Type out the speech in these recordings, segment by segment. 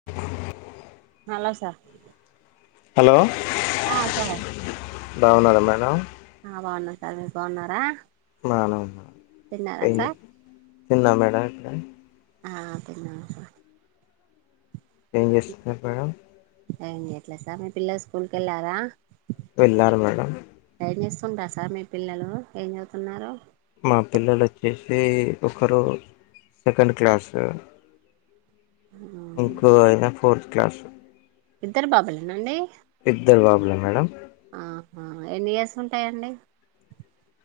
[inaudible] Hello sir hello ఆ sir బాగున్నారా madam ఆ బాగున్నా సార్ మీరు బాగున్నారా నన్ను తిన్నారా ఏ సార్ తిన్నా మేడం ఇక్ ఆ తిన్నాం సర్ ఏం చేస్తున్నారు మేడం ఎం చేయట్లే సార్ మీ పిల్లలు స్కూల్కి వెళ్ళారా వెళ్ళారు మేడం ఏం చేస్తుంటారూ సార్ మీ పిల్లలు ఏం చదువుతున్నారు మా పిల్లలు వచ్చేసి ఒకరు సెకండ్ క్లాసు ఇంకో అయనా ఫోర్త్ క్లాస్ ఇద్దరు బాబులేనా అండి బాబులే మేడం అహ ఎన్ని ఇయర్స్ ఉంటాయండి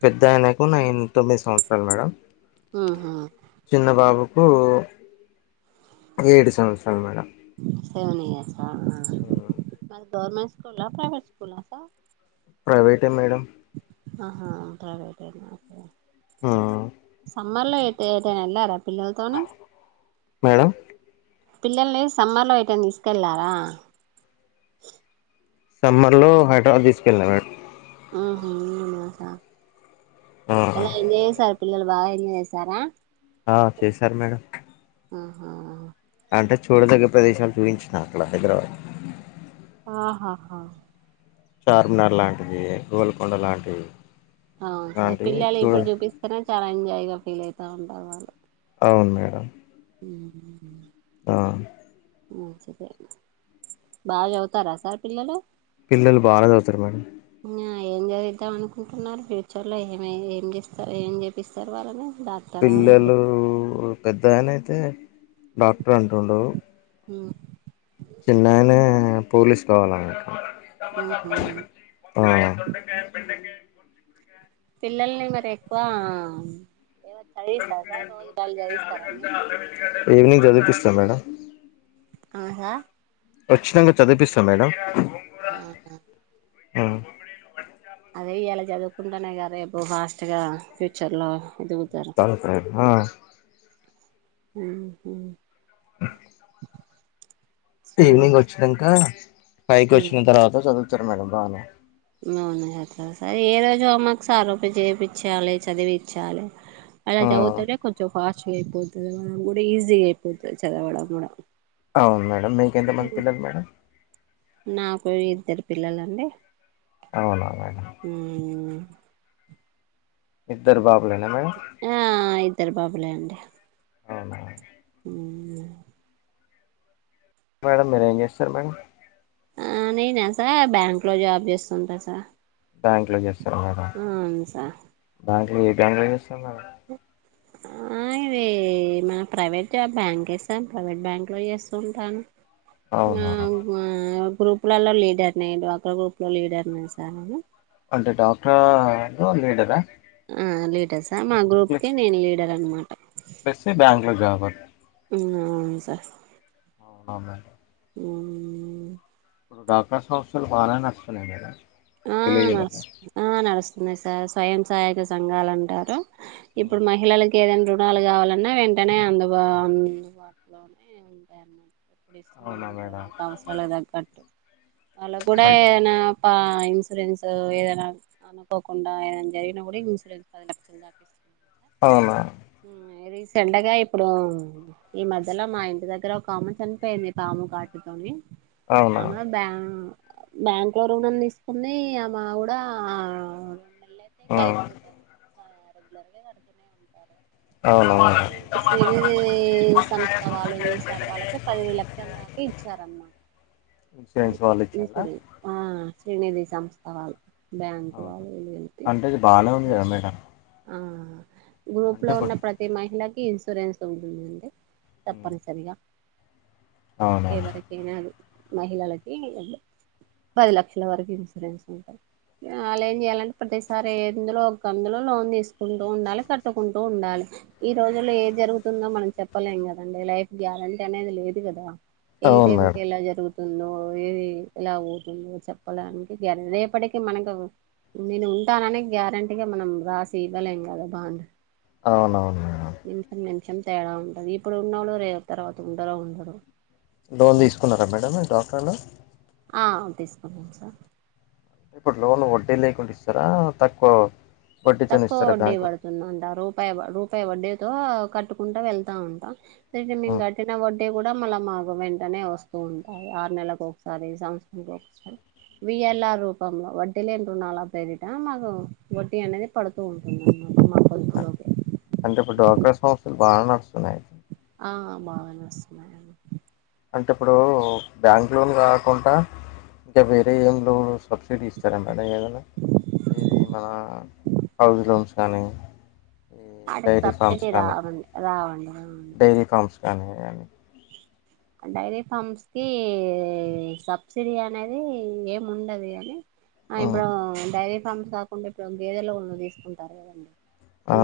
పెద్ద ఆయనకు నైన్ తొమ్మిది సంవత్సరాలు మేడం మ్ హు చిన్నబాబుకు ఏడు సంవత్సరాలు మేడం సేవెన్ ఇయర్స్ ఆ ఆ government school private school sir ప్రైవేటే మేడం ఆహా ప్రైవేటేన ఓకే ఆ సమ్మర్ లో ఎటైనా వెళ్లారా పిల్లలతోని మేడం పిల్లల్ని సమ్మర్లో అయిటయిన తీసుకెళ్ళారా సమ్మర్లో హైదరాబాద్ తీసుకెళ్ళానం మ్ హు ఆలన సార్ ఆ ఎలా ఎంజాయ్ చేసారు పిల్లలు బాగా ఎంజాయ్ చేసారా ఆ చేశారు మేడం ఆహా అంటే చూడదగినా ప్రదేశాలు చూపించిన అక్కడ హైదరాబాద్ ఆహాహా చార్మినార్ లాంటివి గోల్కొండ లాంటివి అవును సార్ అలాంటివి పిల్లలు చూడ ఇప్పుడు చూపిస్తేనే చాలా ఎంజాయ్ గా ఫీల్ అయితా ఉంటారు వాళ్ళు అవును మేడం ఉమ్మ్ హ్ ఆ మంచిదే బాగా చదువుతారా సార్ పిల్లలు పిల్లలు బాగ చదువుతారు మేడం ఇంగ ఏం చదివిద్దాం అనుకుంటున్నారు ఫ్యూచర్ లో ఏమై ఏం చేస్తారు ఏం చేపిస్తారు వాళ్ళని డా పిల్లలు పెద్ద ఆయన అయితే డాక్టర్ అంటుండు హ్మ్ చిన్న ఆయనే పోలీసు కావాలి అంట మ్ హ్మ్ ఆ పిల్లల్ని మరి ఎక్కువ ఏవన్న చదివిస్తారా సార్ రోజు డైలీ చదివిస్తారా మీరు ఈవినింగ్ చదివిపిస్తా మేడం ఆహా ఖచ్చితంగా చదివిపిస్తా మేడం ఆహ ఆ అదే ఇయాలా చదువుకుంటేనే గా రేపు ఫాస్ట్ గా ఫ్యూచర్ లో ఎదుగుతారు [unintelligible] హా మ్మ్ హ్మ్ ఆ సరే ఈవినింగ్ వచ్చినంక ఫైవ్ కి వచ్చిన తర్వాత చదువుతారు మేడం బాగానే [unintelligible] సార్ ఏ రోజు హోంవర్క్ సార్ చేపిచ్చాలే చదివిచ్చాలే అలా ఆ చదువుతేనే కొంచెం ఫాస్టుగా అయిపో [unintelligible] కూడా ఈజీగ అయిపోతది చదవడం కూడా అవును మేడం మీకి ఎంత మంది పిల్లలు మేడం నాకు ఇద్దరు పిల్లలండి అవునా మేడం మ్మ్ ఇద్దరు బాబులేనా మేడం ఆ ఇద్దరు బాబులే అండి అవునా మ్మ్ అ మేడం మీరేం చేస్సరు మేడం ఆ నేనా సార్ బ్యాంక్ లో జాబ్ చేస్తుంటా సార్ బ్యాంక్ లో చేస్ అవును సార్ బ్యాంక్లో ఏ బ్యాంకులో చేస్తరు మేడం హ్మ్ ఆ ఆ ఇది మన ప్రైవేట్ జాబ్ బ్యాంకే సార్ ప్రైవేట్ బ్యాంకులో చేస్సుంటాను అ అవునా ఆ గ్రూప్లల్లో లీడర్ని డ్వాక్ర గ్రూప్ లో లీడర్నే సార్ నేను అంటే డ్వాక్రా లో లీడరా ఆ లీడర్సా మా గ్రూప్ కి నేను లీడర్ అనమాట వేస్తె బ్యాంక్ లో జాబర్ [unintelligible] ఉం అవును సార్ అవునా ఉ [unintelligible] డ్వాక్రా సంస్థలు బానే నడుస్తున్నాయి కదా ఆ నడుస్ ఆ నడుస్తుంది సార్ స్వయం సహాయక సంఘాలు అంటారు ఇప్పుడు మహిళలకి ఏదైనా రుణాలు కావాలన్న వెంటనే అందుబా అందుబాటులో ఉన్నాయి ఇస్తూనే అవునా ఉంటారు మేడం వాళ్ళకి అవసరాలకు తగ్గట్టు వాళ్ళకు కూడా అంటే ఏదైనా పా ఇన్సూరెన్స్ ఏదైన అనుకోకుండా ఏదనా జరిగిన కూడా ఇన్సూరెన్స్ పది లక్షలు దాకి అవునా ఉం రీసెంట్గా ఇప్పుడు ఈ మధ్యలో మా ఇంటి దగ్గర ఒక ఆమె చనిపోయింది పాము కాటుతోని అవునా ఆమె బ్యా బ్యాంకులో ఋణం తీసుకున్ది ఆ మా కూడా ఆ ధరణి కడతనే ఉండాలే [unintelligible] అవునా శ్రీ నిధి సంస్థ వాళ్ళేం చేశారు వాళ్ళకి పది లక్షల దా దాక ఇచ్చారన్నమాట ఇన్సూరెన్స్ అంతే వాళ్ళు ఇచ్చిండ్రా ఇన్సూరెన్స్ ఆ శ్రీనిధి సంస్థ వాళ్ళు బ్యాంకు వాళ్ళు వీళ్ళు కలిపి బానే ఉంది కదా మేడమ్ ఆ గ్రూప్లో ఉన్న ఇప్పుడు- ప్రతి మహిళకి ఇన్సూరెన్స్ ఉంటుందండి తప్పనిసరిగ అవునా ఎవరకి ఎం కాదు మహిళలకి పది లక్షల వరకు ఇన్సూరెన్స్ ఉంటది అళ్ ఏం చెయాలంటే ప్రతిసారి ఏందులో ఒక అందులో లోన్ తీసుకుంటూ ఉండాలి కట్టుకుంటు ఉండాలి ఈ రోజుల్లో ఏ జరుగుతుందో మనం చెప్పలేం కదండి లైఫ్ గ్యారంటీ అనేది లేదు కదా ఏ అవును టైం కి మేడం ఎలా జరుగుతు [unintelligible] తుందో ఇది ఎలా పోతుందో చెప్పడానికి గ రేపటికి మనకు నేను ఉంటాననే గ్యారంటీగా మనం రాసి ఇవ్వలేం కదా బాండ్ అవునవును మేడం నిమిషం నిమిషం తేడా ఉంటది ఇప్పుడు ఉన్నోళ్లు రే తర్వాత ఉంటరో ఉండరో లోన్ అలా తీసుకున్నారా మేడం డ్వాక్రాలో ఆ తీసుకున్నం సార్ ఇప్పుడు లోన్ లు వడ్డీ లేకుండ ఇస్తారా తక్కువ వడ్డీతోని తక్కువ ఇస్తారా వడ్డీ బ్యాంకు పడుత్ రూపా రూపాయి వడ్డీతో కట్టుకుంటా వెళ్తా ఉంట తీర్గి మేము ఉమ్, కట్టిన వడ్డీ టే కూడా మళ్ళ మాకు వెంటనే వస్తూ ఉంటాయి ఆరు నెల్లకు ఒకసారి సంవత్సరనికి ఒకసారి ఉమ్. విఎల్ఆర్ రూపంలో వడ్డీ లేని రుణాలా పేరిట మాకు వడ్డీ అనేది పడుతూ ఉంటుంది అన్నమాట మా పొదుపు లోకి అంటే ఇప్పుడు డ్వాక్రా సంస్థలు బాగా నడుస్తున్నాయి ఆ బాగా నడుస్తున్నాయండి అంటే ఇప్పుడు బ్యాంక్ లోన్ కాకుండా ఇంకా వేరే ఏం లోన్ సబ్సిడీ ఇస్తారా మేడం ఏదన్నా ఇది మన హౌస్ లోన్స్ కానీ ఈ వాటికి డైరీ ఫర్మ్ సబ్సిడీ కానీ రావండి రావండి డైరీ ఫర్మ్ కానీ వి డైరీ ఫర్మ్ కి సబ్సిడీ అనేది ఏం ఉండది అని ఉమ్, ఇప్పుడు డైరీ ఫామ్స్ కాకుండా ఇప్పుడు గేదెల లోళ్లు తీసుకుంటారు కదండి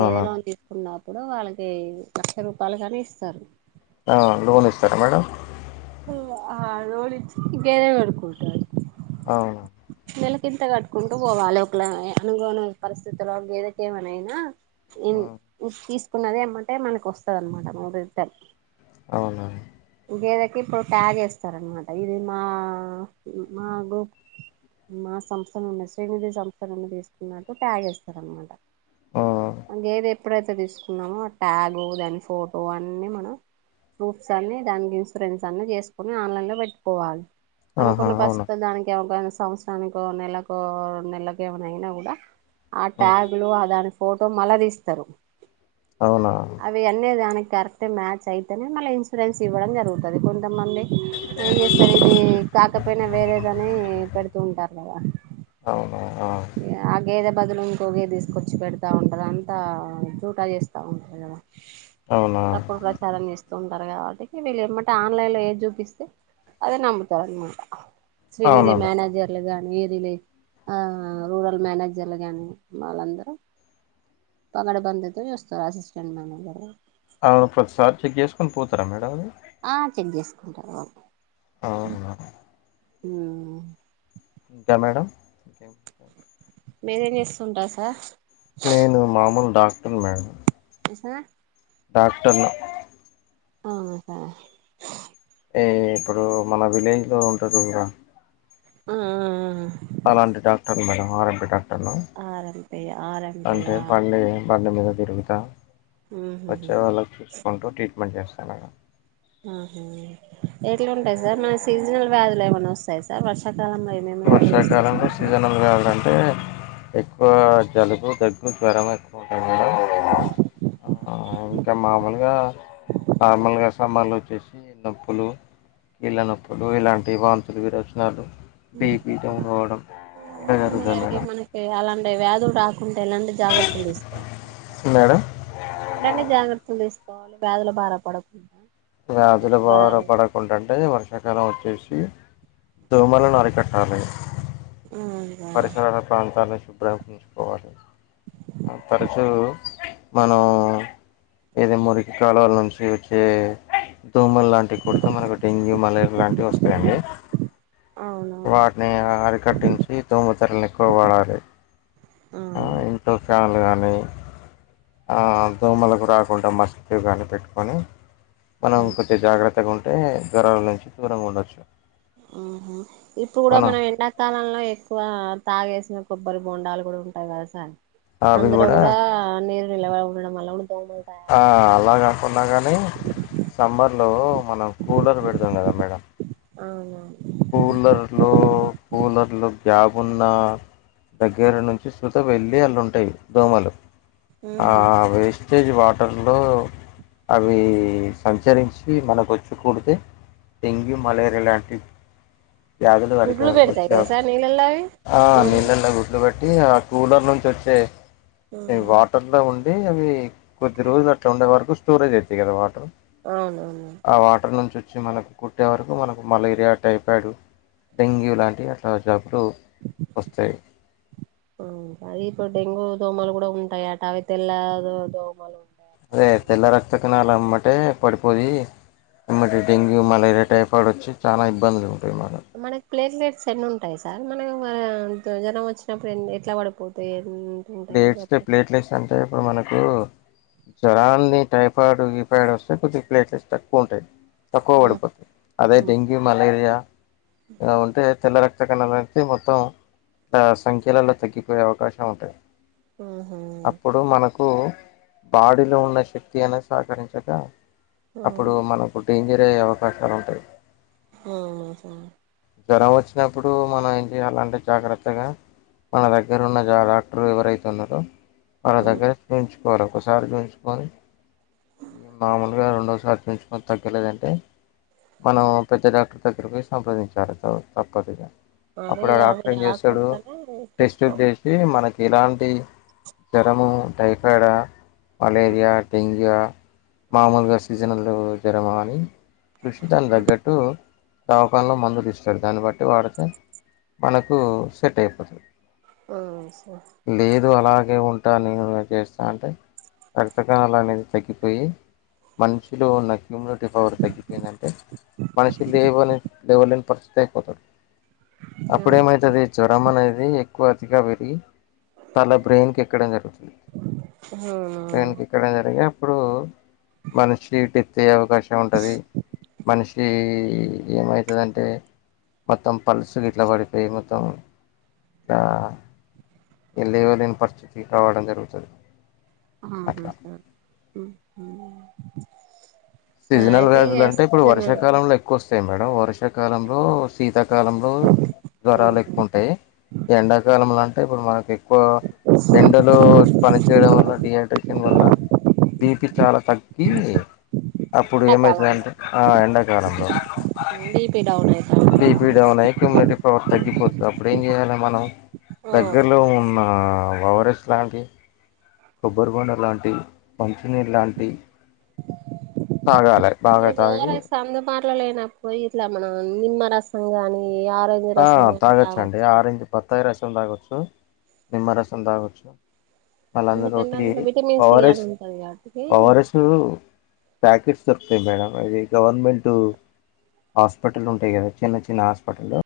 గేద లోన్ తీసుకున్నప్పుడు వాళ్ళకి లక్ష రూపాయలు కానీ ఇస్తారు ఆ లోన్ ఇస్తారా మేడం ఆ లోన్ ఇచ్చేది అనుకుంటా అవును నెలకింత కట్టుకుంటూ పోవాలి ఒకళ అనుకోని పరిస్థితులో గేదకు ఏమనైనా ఐన ఉమ్, తీసుకున్నది ఏమంటే మనకు వస్తుందన్నమాట వస్తది రిటర్న్ అవున గేదెకు ఇప్పుడు ట్యాగ్ చేస్తార అనమాట ఇది మా మాగు మా సంస్థ నుండి స్త్రీ నిధి సంస్థ నుండి తీసుకున్నట్టు ట్యాగ్ ఏస్తారనమాట ఉమ్, గేదేప్ ఎప్పుడైతే తీసుకున్నామో ఆ ట్యాగు దాని ఫోటో అన్ని మనం ప్రూఫ్స్ అన్ని దానికి ఇన్సూరెన్స్ అన్నీ చేసుకొని ఆన్లైన్ లో పెట్టికోవాలి ఆహా అనుకున్న అవునా పరిస్థితుల్లో దానికి ఏమన్నా సంస్థ దానికో నెలకో నెలకో ఏమయినా ఐన కూడా ఆ ఉమ్, ట్యాగులు అని ఫోటో మళ తీస్తారు అవునా అవి అన్నీ దానికి కరెక్ట్ మ్యాచ్ అయితేనే మళ్ళీ ఇన్సూరెన్స్ ఇవ్వడం జరుగుతుంది కొంతమంది ఏం చేస్తారు ఇది కాకపోయినా వేరేదని పెడుతూ ఉంటారు కదా అవున ఆ ఆ గేదే బదులు ఇంకో గేదెను తీసుకొచ్చి పెడతా ఉంటారు అంతా జూట చేస్త ఉంటారు కదా అవునా తప్పుడు ప్రచారం చేస్తారు తొందర కాబట్టి వీళ్ళు ఏమంటే ఆన్లైన్ లో ఏ చూపిస్తే అదే నమ్ముతారు అనమాట శ్రీనిధి అవునా మేడం మనేజర్లుగానీ ఏరిలే ఆ రూరల్ మేనేజర్లు గాని వాళ్ళందరూ పాకట్ బంధితో చూస్తారు అసిస్టెంట్ మేనేజర్ అవును ప్రతిసారి చెక్ చేసుకోని పోతారా మేడం అది ఆ చెక్ చేసుకుంటారు ఓ అవునా ఉ ఇంకా మేడంమ్ థ్యాంక్ సార్ మీరేం చేస్తుంటరు సార్ నేను మామూలు డాక్టర్ మేడం ఆ డాక్టర్ను అవును సార్ ఏ ఇప్పుడు మన విలేజ్ లో ఉంటారు చూడండి ఆ ఆ అలాంటి doctor madam RMP doctor hello RMP RMP అంటే ఆ బండి బండి మీద తిరుగుత ఆ వచ్చే వాళ్ళకి చూసుకుంటూ ట్రీట్మెంట్ చేస్తాను ఆహ ఎట్లా ఉంటాయి సార్ మరి సీజనల్ వ్యాధులు ఏమైన్నా వస్తాయ సార్ వర్షాకాలంలో ఏమేమి వ్యాధులు వస్తాయి సార్ వర్షాకాలంలో ఇప్పుడు సీజనల్ వ్యాధులు అంటే ఎక్కువ జలుబు దగ్గు జ్వరం ఇంకా మేడం ఇంకా మామూలుగా నార్మల్గా సమాలు వచ్చేసి నొప్పులు కీళ్ళ నొప్పులు ఇలాంటి వాంతులు విరొచనాలు బేబీ డౌన్ అవడం ఇట్టే జరుగుతది మేడం ఇగ అలాంటి వ్యాధులు రాకుంటా ఎలాంటి జాగ్రత్తలు తీసుకోవాలి మేడం ఎలాంటి జాగ్రత్తలు తీసుకోవాలి వ్యాధులు బారి పడకుండా వ్యాధుల బారా జ్వరాలు పడకుండా అంటే ఎండాకాలం వచ్చేసి దోమలను అరికట్టాలి ఉమ్ పరిసరాల ప్రాంతాలను శుభ్రపరుచుకోవాలి తరచూ మనం ఇది మురికి కాలువలా నుంచి వచ్చే దొమలు లాంటి అవి కూడితే మనకు డెంగ్యూ మలేరియా లాంటివి వస్తాయండి అవునవును వాటిని అరికట్టించి తోముతెరలను ఎక్కువ వాడాలి అవును మురికి కాలువలు గాని ఆ దోమలకు రాకుండా మస్కిటో గాని పెట్టుకొని మనం కొద్దిగా జాగ్రత్తగా ఉంటే జ్వరాల నుంచి దూరంగా ఉండొచ్చు ఇప్పుడు కూడా మనం ఎండ ఎండాకాలంలో ఎక్కువ తాగేసిన కొబ్బరి బొండాలు కూడా ఉంటాయి కదా సార్ అందులో కూడా నీరు నిలవ ఉండడం వల్ల కూడా దోమలు ఆ తయారవుతాయి అలా కాకున్నా కానీ సమ్మర్లో మనం కూలర్ పెడుతం కదా మేడం అవునవును కూలర్లొ కూలర్లో గ్యాబ్ ఉన్న దగ్గర నుంచి సు అందులో వెళ్లి ఆల్లు ఉంటాయి దోమలు ఆ వేస్ట్ వేస్టేజ్ వాటర్లో అవి సంచరించి మనకు వచ్చికూడితే డెంగ్యూ మలేరియా లాంటి వ్యాధులు వరక గుడ్లు పెడతాయి వచ్చా కదా సార్ నీళ్ళల్లో అవి ఆ దోమలు నీళ్ళలో గుడ్లు పెట్ టి ఆ కూలర్ నుంచి వచ్చే వాటర్ అట్లా ఉండి అవి కొద్ది రోజులు అట్లా ఉండే వరకు స్టోరేజ్ అవుతాయి కదా వాటర్ అవునవును ఆ వాటర్ నుంచి వచ్చి మనకు కుట్టే వరకు మనకు మలేరియా టైపాయిడు డెంగ్యూ లాంటివి అలా జబ్బులు వస్తాయి ఆ అది ఇప్పుడు డెంగ్యూ దోమాలు కూడా ఉంటాయి అట అవి తెల్ల దోమాలు అదే తెల్ల రక్త కణాల ఎమ్మటే పడిపోయి ఎమ్మటే డెంగ్యూ మలేరియా టైప్ అప్పుడు వచ్చి చాలా ఇబ్బందులు ఉంటాయి మనకు మనకి ప్లేట్లెట్స్ ఎన్ని ఉంటాయి సార్ మనకు జ్వరం వచ్చినప్పుడు ఎ ఎట్లా పడిపోతాయి అని ప్లేట్లెట్స్ ప్లేట్లెట్స్ అంటే ఇప్పుడు మనకు జ్వరాన్ని టైఫాయిడ్ గిఫాయిడ్ వస్తే కొద్దిగా ప్లేట్లెట్స్ తక్కువ ఉంటాయి తక్కువ పడితే అదే డెంగ్యూ మలేరియా ఆ ఉంటే తెల్ల రక్త కణాలు అనేతే మొత్తం సంఖ్యలలో తగ్గిపోయే అవకాశం ఉంటాయి ఆహ అప్పుడు మనకు బాడీలో ఉన్న శక్తి అనేది సహకరించక అప్పుడు మనకు డేంజర్ అయ్యే అవకాశాలు ఉంటాయి ఆహ జ్వరం వచ్చినప్పుడు మనం ఏం చేయాలంటే జాగ్రత్తగా మన దగ్గర ఉన్న జార వ్ ఎవరైతే ఉన్నారో వాళ్ళ దగ్గర చూయించుకోవాలి ఒకసారి చూయించుకోవాలి. మామూలుగా రెండోసారి చూయించుకొని తగ్గలేదంటే మనం పెద్ద డాక్టర్ దగ్గరకి ఓయి సంప్రదించాలి తప్పదిగా అదే అప్పుడు ఆ అవి డాక్టర్ ఏం చేస్తాడు రాకుండానే చూసుకోవాలి టెస్ట్లుచేసి ఈ మనకి ఇలాంటి జ్వరము టైఫాయిడా మలేరియా డెంగ్యూ ఆ మామూలుగా సీజన్లు జ్వరమా అని చూసి దాని దగ్గట్టు దవకాన్లో మందులు ఇస్తారు దాన్ని బట్టి వాడితే మనకు సెట్ అయిపోతుంది. ఓ సో లేదు అలాగే ఉంటా నేను చేస్తా అంటే రక్తకాణాలు అనేది తగ్గిపోయి మనిషులో ఉన్న ఇమ్యూనిటీ పవర్ తగ్గిపోయిందంటే మనుషులు లెవలె లేవలేని పరిస్థితి అయిపోతాడు. అపుడేమైతది జ్వరం అనేది ఎక్కువ అతిగా పెరిగి తల బ్రెయిన్ కు ఎక్కడం గట్టు హ్మ్ మ్ ఇక్కడ జరిగేప్పుడు మనిషి హిటెత్తే అవకాశం ఉంటది మనిషి ఏమై ఎంతదంటే మొత్తం పల్సు గిట్లా పడిపోయి మొత్తం దా ఇగ లేవలేని పరిస్థితికి కావడం జరుగుతది ఆహా అట్లా సార్ సీజనల్ అయితే వ్యాదులు అంటే ఇప్పుడు ఇగ వర్షకాలంలో ఏక్ ఎక్కువ వస్తాయి మేడ వర్షాకాలంలో శీతాకాలంలో జ్వరాలు ఎక్కువ్ టే ఎండాకాలం లంటే ఇప్పుడు మనకి ఎక్కువ ఎండలు పని చేయడం వల్ల డిహైడ్రేషన్ వల్ల బీపీ చాలా తగ్గి అప్పుడు ఎండాకాలంలో ఏమయితదంటే ఆ ఎండాకాలంలో బీ పీ డౌన్ అయి బీ పీ డౌన్ అయి కుమ్యూలేటీ పవర్ తగ్గిపోతది అప్పుడు ఏం చేయాల మనం అవును దగ్గరలో ఉన్న వోవరెస్ లాంకి కొబ్బరిబొండ లాంటి మంచినీళ్ లాంటి తాగాల బాగా తాగి మాట్లా లేన పోయి ఇట్లా మనం నిమ్మరసం గాని ఆరో ఆ తాగచ్చు అండి ఆరెంజ్, బత్తాయి రసం తాగొచ్చు, నిమ్మరసం తాగొచ్చు. ఎందుకంటే మళ్ళఅందులోటి అందులో ఓ విటమిన్ సి ఆర్ ఎస్ అని ఉంటది కాబట్టి ఓ ఆర్ ఎసు ప్యాకిట్స్ దొరుకుతాయి మేడం అది గవర్నమెంట్ హాస్పిటల్ ఉంటాయి కదా చిన్న చిన్న హాస్పిటలు